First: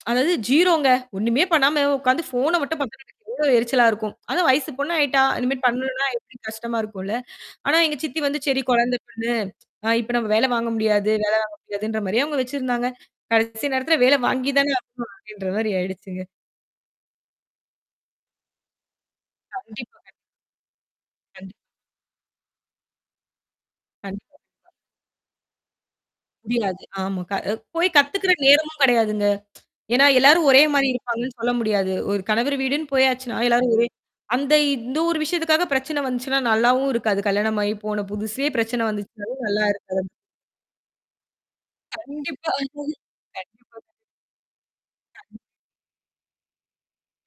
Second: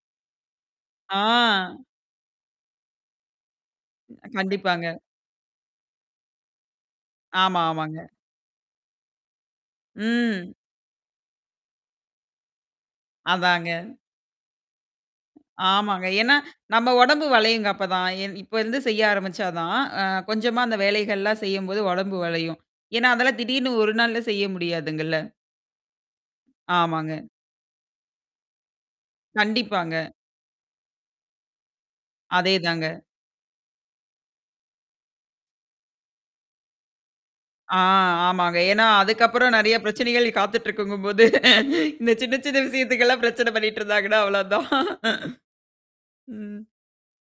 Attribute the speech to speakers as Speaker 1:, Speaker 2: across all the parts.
Speaker 1: அதாவது 0ங்க. ஒண்ணுமே பண்ணாம,
Speaker 2: ஆ.
Speaker 1: உட்கார்ந்து ஃபோன மட்டும் பார்க்கறதுக்கு எவ்வளோ எரிச்சலா இருக்கும். அதுவும் வயசு பொண்ணு
Speaker 2: கண்டிப்பாங்க.
Speaker 1: ஆயிட்டா. இனிமேல் பண்ணணும்னா எப்படி கஷ்டமா இருக்கும்ல?
Speaker 2: ஆமா,
Speaker 1: ஆனா எங்க
Speaker 2: ஆமாங்க.
Speaker 1: சித்தி வந்து, "சரி கொழந்தை பொண்ணு, ஆ இப்ப நம்ம வேல
Speaker 2: ம்.
Speaker 1: வாங்க முடியாது, வேல வாங்க முடியாதுன்ற" மாரியே அவங்க வச்சிருந்தாங்க. கடைசி
Speaker 2: அதாங்க.
Speaker 1: நேரத்தில வேல வாங்கி தானே ஆகணும் அப்டின்ற மாரி
Speaker 2: ஆமாங்க.
Speaker 1: ஆயிடுச்சுங்க.
Speaker 2: ஏன்னா, நம்ம உடம்பு வளையுங்க அப்பதான். இப் இப்ப இருந்து செய்ய ஆரம்பிச்சா
Speaker 1: கண்டிப்பா.
Speaker 2: தான்,
Speaker 1: கண்டிப்பா.
Speaker 2: அ கொஞ்சமா அந்த வேலைகள்லாம்
Speaker 1: கண்டி
Speaker 2: செய்யும்போது உடம்பு வளையும். ஏன்னா, அதெல்லாம் திடீர்னு ஒரு நாள்ல
Speaker 1: கண்டிப்பா.
Speaker 2: செய்ய முடியாதுங்கல்ல?
Speaker 1: முடியாது.
Speaker 2: ஆமாங்க.
Speaker 1: ஆமா. க போய் கத்துக்கிற நேரமும் கடையாதுங்க.
Speaker 2: கண்டிப்பாங்க.
Speaker 1: ஏன்னா, எல்லாரும் ஒரே மாரி இருப்பாங்கன்னு சொல்ல முடியாது. ஒரு கணவர்
Speaker 2: அதேதாங்க.
Speaker 1: வீடுன்னு போயாச்சுனா, எல்லாரும் ஒரே அந்த இந்த ஒரு விஷயத்துக்காக பிரச்சனை வந்துச்சுன்னா, நல்லாவும் இருக்காது. கல்யாணம் ஆயி
Speaker 2: ஆ.
Speaker 1: போன புதுசே
Speaker 2: ஆமாங்க.
Speaker 1: பிரச்சனை
Speaker 2: ஏன்னா,
Speaker 1: வந்துச்சுனாலும்
Speaker 2: அதுக்கப்புறம்
Speaker 1: நல்லா
Speaker 2: நெறைய
Speaker 1: இருக்காது.
Speaker 2: பிரச்சனைகள் காத்துட்டு இருக்குங்கும்போது, இந்த சின்ன
Speaker 1: கண்டிப்பா.
Speaker 2: சின்ன விஷயத்துக்கலாம் பிரச்சனை
Speaker 1: கண்டிப்பா.
Speaker 2: பண்ணிட்டு இருந்தாங்கன்னா அவ்வளோதான். ம்.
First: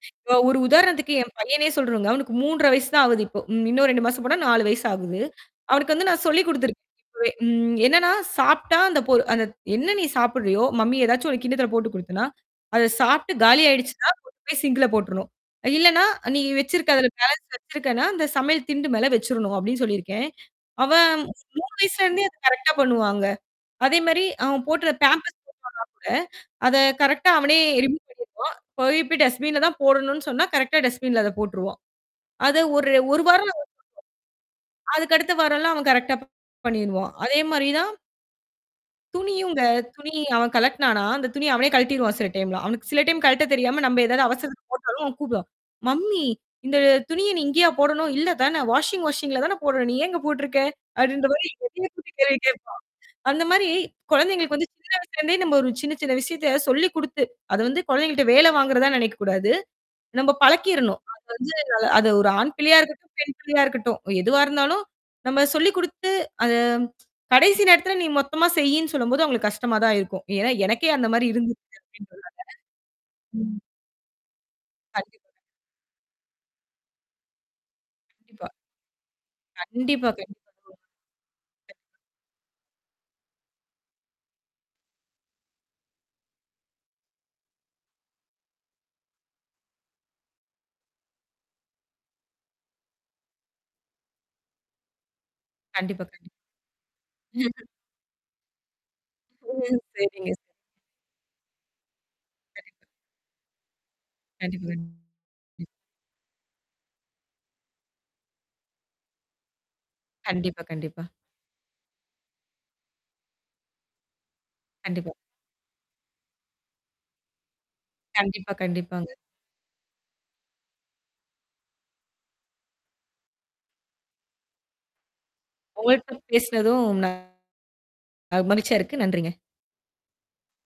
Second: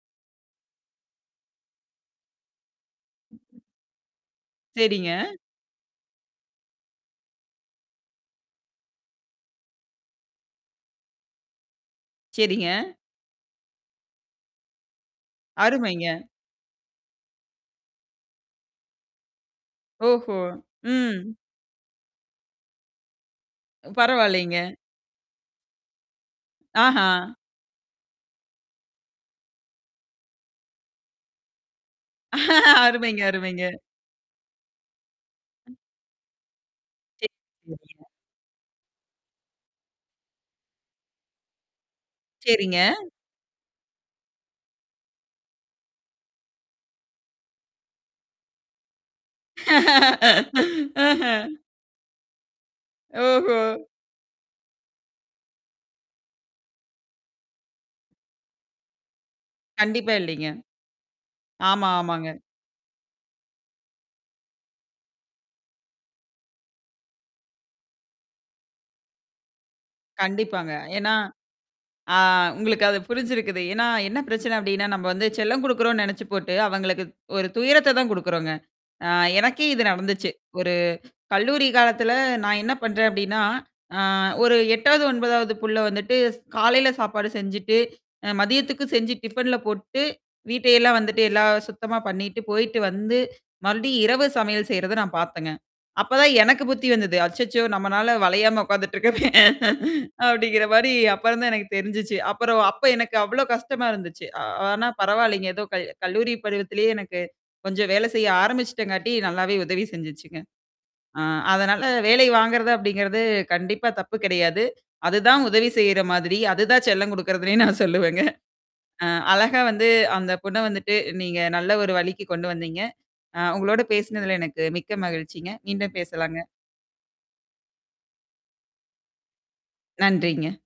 Speaker 1: இப்ப ஒரு உதாரணத்துக்கு என் பையனே சொல்றங்க. அவனுக்கு 3 1/2 வயசு தான் ஆகுது இப்போ. ம் இன்னும் 2 மாசம் போனா, 4 வயசு
Speaker 2: சரிங்க.
Speaker 1: ஆகுது. அவனுக்கு வந்து நான் சொல்லிக் குடுத்துருக்கேன் இப்பவே. ம் "என்னன்னா, சாப்டா அந்த பொ அந்த என்ன நீ சாப்புட்றியோ, மம்மி ஏதாச்சும் ஒரு கின்னத்துல போட்டு குடுத்தனா,
Speaker 2: சரிங்க.
Speaker 1: அத சாப்ட்டு காலி ஆயிடுச்சுன்னா, போய் சிங்க்ல போட்டுருணும். இல்லன்னா,
Speaker 2: அருமைங்க.
Speaker 1: நீ வச்சிருக்க அததுல பேலன்ஸ் வச்சிருக்கன்னா, இந்த சமையல் திண்டு மேல வச்சரணும்" அப்படின்னு சொல்லியிருக்கேன்.
Speaker 2: ஓஹோ!
Speaker 1: அவன்
Speaker 2: ம்.
Speaker 1: 3 வயசுலருந்தே அத கரெக்ட்டா பண்ணுவாங்க. அதே மாரி,
Speaker 2: பரவால்லங்க.
Speaker 1: அவன் போட்ற பேம்பர்ஸ் [unintelligible] பண்ணா கூட, அத
Speaker 2: ஆஹா!
Speaker 1: கரெக்ட்டா அவனே ரிமூவ் பண்ணிருவான், போயி இப்ப டஸ்பின்ல தான் போடணும்னு சொன்னா, கரெக்ட்டா டஸ்பின்ல அத போட்டுருவான். அது ஒரு
Speaker 2: அருமைங்க,
Speaker 1: ஒரு வாரம்
Speaker 2: அருமைங்க.
Speaker 1: [unintelligible] அதுக்கடுத்து வாரமெல்லாம் அவன் கரெக்ட்டா பண்ணிருவான். அதே மாரி தான்
Speaker 2: [unintelligible]
Speaker 1: துணியுங்க. துணி அவன் கழட்டினானா அந்த துணி அவனே கழட்டிருவான் சில டைம்லாம்.
Speaker 2: சரிங்க.
Speaker 1: அவனுக்கு சில டைம் கழட்ட தெரியாம, நம்ம ஏதாவது அவசரத்த போட்டாலும், அவன் கூப்படுவான். "மம்மி இந்த துணிய நீ இங்கேயா போடணும்? இல்ல தானே? வாஷிங் மெசின்ல தானே போடணும். நீ ஏங்க போட்டுருக்க?" அப்படின்ற மாரி
Speaker 2: ஆஹ.
Speaker 1: என்னையே கூப்டி கேள்வி கேப்பான். அந்த மாரி
Speaker 2: ஓஹோ!
Speaker 1: குழந்தைங்களுக்கு வந்து சின்ன வயசுலருந்தே நம்ம ஒரு சின்ன சின்ன விஷயத்த சொல்லி குடுத்து அத வந்து குழந்தைங்கள்ட்ட வேல வாங்குறதா நெினைக்கக்கூடாது.
Speaker 2: கண்டிப்பா
Speaker 1: நம்ம
Speaker 2: இல்லைங்க.
Speaker 1: பழக்கிறணும். அது வந்து
Speaker 2: ஆமா,
Speaker 1: அது
Speaker 2: ஆமாங்க.
Speaker 1: ஒரு ஆண் பிள்ளையா இருக்கட்டும், பெண் பிள்ளையா இருக்கட்டும். எதுவா இருந்தாலும், நம்ம சொல்லி் குடுத்து அத கடைசி நேரத்தில நீ மொத்தமா செய்யின்னு சொல்லும்போது அங்களுக்கு கஷ்டமா தான் இருக்கும். ஏன்னா
Speaker 2: கண்டிப்பாங்க.
Speaker 1: எனக்கே அந்த
Speaker 2: ஏன்னா
Speaker 1: மாரி இருந்துருக்கு
Speaker 2: ஆ
Speaker 1: அப்டின்றதால
Speaker 2: உங்களுக்கு அது
Speaker 1: ம்.
Speaker 2: புரிஞ்சிருக்குது. ஏன்னா, என்ன பிரச்சனை அப்படின்னா, நம்ம
Speaker 1: கண்டிப்
Speaker 2: வந்து செல்லம் குடுக்குறோம்னு நெனச்சு போட்டு, அவங்களுக்கு ஒரு துயரத்த தான்
Speaker 1: கண்டிப்பா.
Speaker 2: குடுக்குறோங்க. ஆ எனக்கே இது
Speaker 1: கண்டிப்பா,
Speaker 2: நடந்துச்சு.
Speaker 1: கண்டிப்பா.
Speaker 2: ஒரு கல்லூரி காலத்துல நான் என்ன பண்றேன் அப்படின்னா, அ ஒரு 8வது, 9வது புள்ள வந்துட்டு காலையில சாப்பாடு செஞ்சுட்டு, அ மதியத்துக்கு செஞ்சு டிஃபன்ல போட்டு, வீட்டையெல்லாம் வந்துட்டு எல்லாம் சுத்தமா பண்ணிட்டு போயிட்டு வந்து, மறுபடியும் இரவு சமையல் செய்றத நான் பாத்தேங்க.
Speaker 1: கண்டிப்பா, கண்டிப்பா.
Speaker 2: அப்பதான் எனக்கு புத்தி வந்தது. அச்சச்சோ! நம்மனால வளையாம உட்காந்துட்டு இருக்கமே,
Speaker 1: ம். சரிங்க ச
Speaker 2: அப்படிங்கிற மாரி அப்பறம்தான் எனக்கு தெரிஞ்சுச்சு. அப்புறம் அப்ப
Speaker 1: கண்டிப்பா.
Speaker 2: எனக்கு அவ்வளோ கஷ்டமா இருந்துச்சு. அ
Speaker 1: கண்டிப்பா.
Speaker 2: ஆனா
Speaker 1: கண்டிப்பா.
Speaker 2: பரவாயில்லங்க! ஏதோ கல் கல்லூரி பருவத்திலேயே எனக்கு, கொஞ்சம் வேலை செய்ய ஆரம்பிச்சுட்டங்காட்டி நல்லாவே உதவி செஞ்சுச்சுங்க.
Speaker 1: கண்டிப்பா, கண்டிப்பா.
Speaker 2: ஆ அதனால வேலை வாங்குறது அப்படிங்கிறது கண்டிப்பா தப்பு கிடையாது.
Speaker 1: கண்டிப்பா.
Speaker 2: அதுதான் உதவி செய்ற மாதிரி. அதுதான் செல்லம் குடுக்குறதுனே நான் சொல்லுவேங்க.
Speaker 1: கண்டிப்பா,
Speaker 2: அ
Speaker 1: கண்டிப்பாங்க.
Speaker 2: அழகா வந்து அந்த பொண்ண வந்துட்டு, நீங்க நல்ல ஒரு வழிக்கு கொண்டு வந்தீங்க. ஆ உங்களோடு பேசினதுல எனக்கு மிக்க மகிழ்ச்சிங்க. மீண்டும்
Speaker 1: உங்கள்ட்ட
Speaker 2: பேசலாங்க.
Speaker 1: பேசினதும் ந மகி்ழ்ச்சியா இருக்கு. நன்றிங்க.
Speaker 2: நன்றிங்க.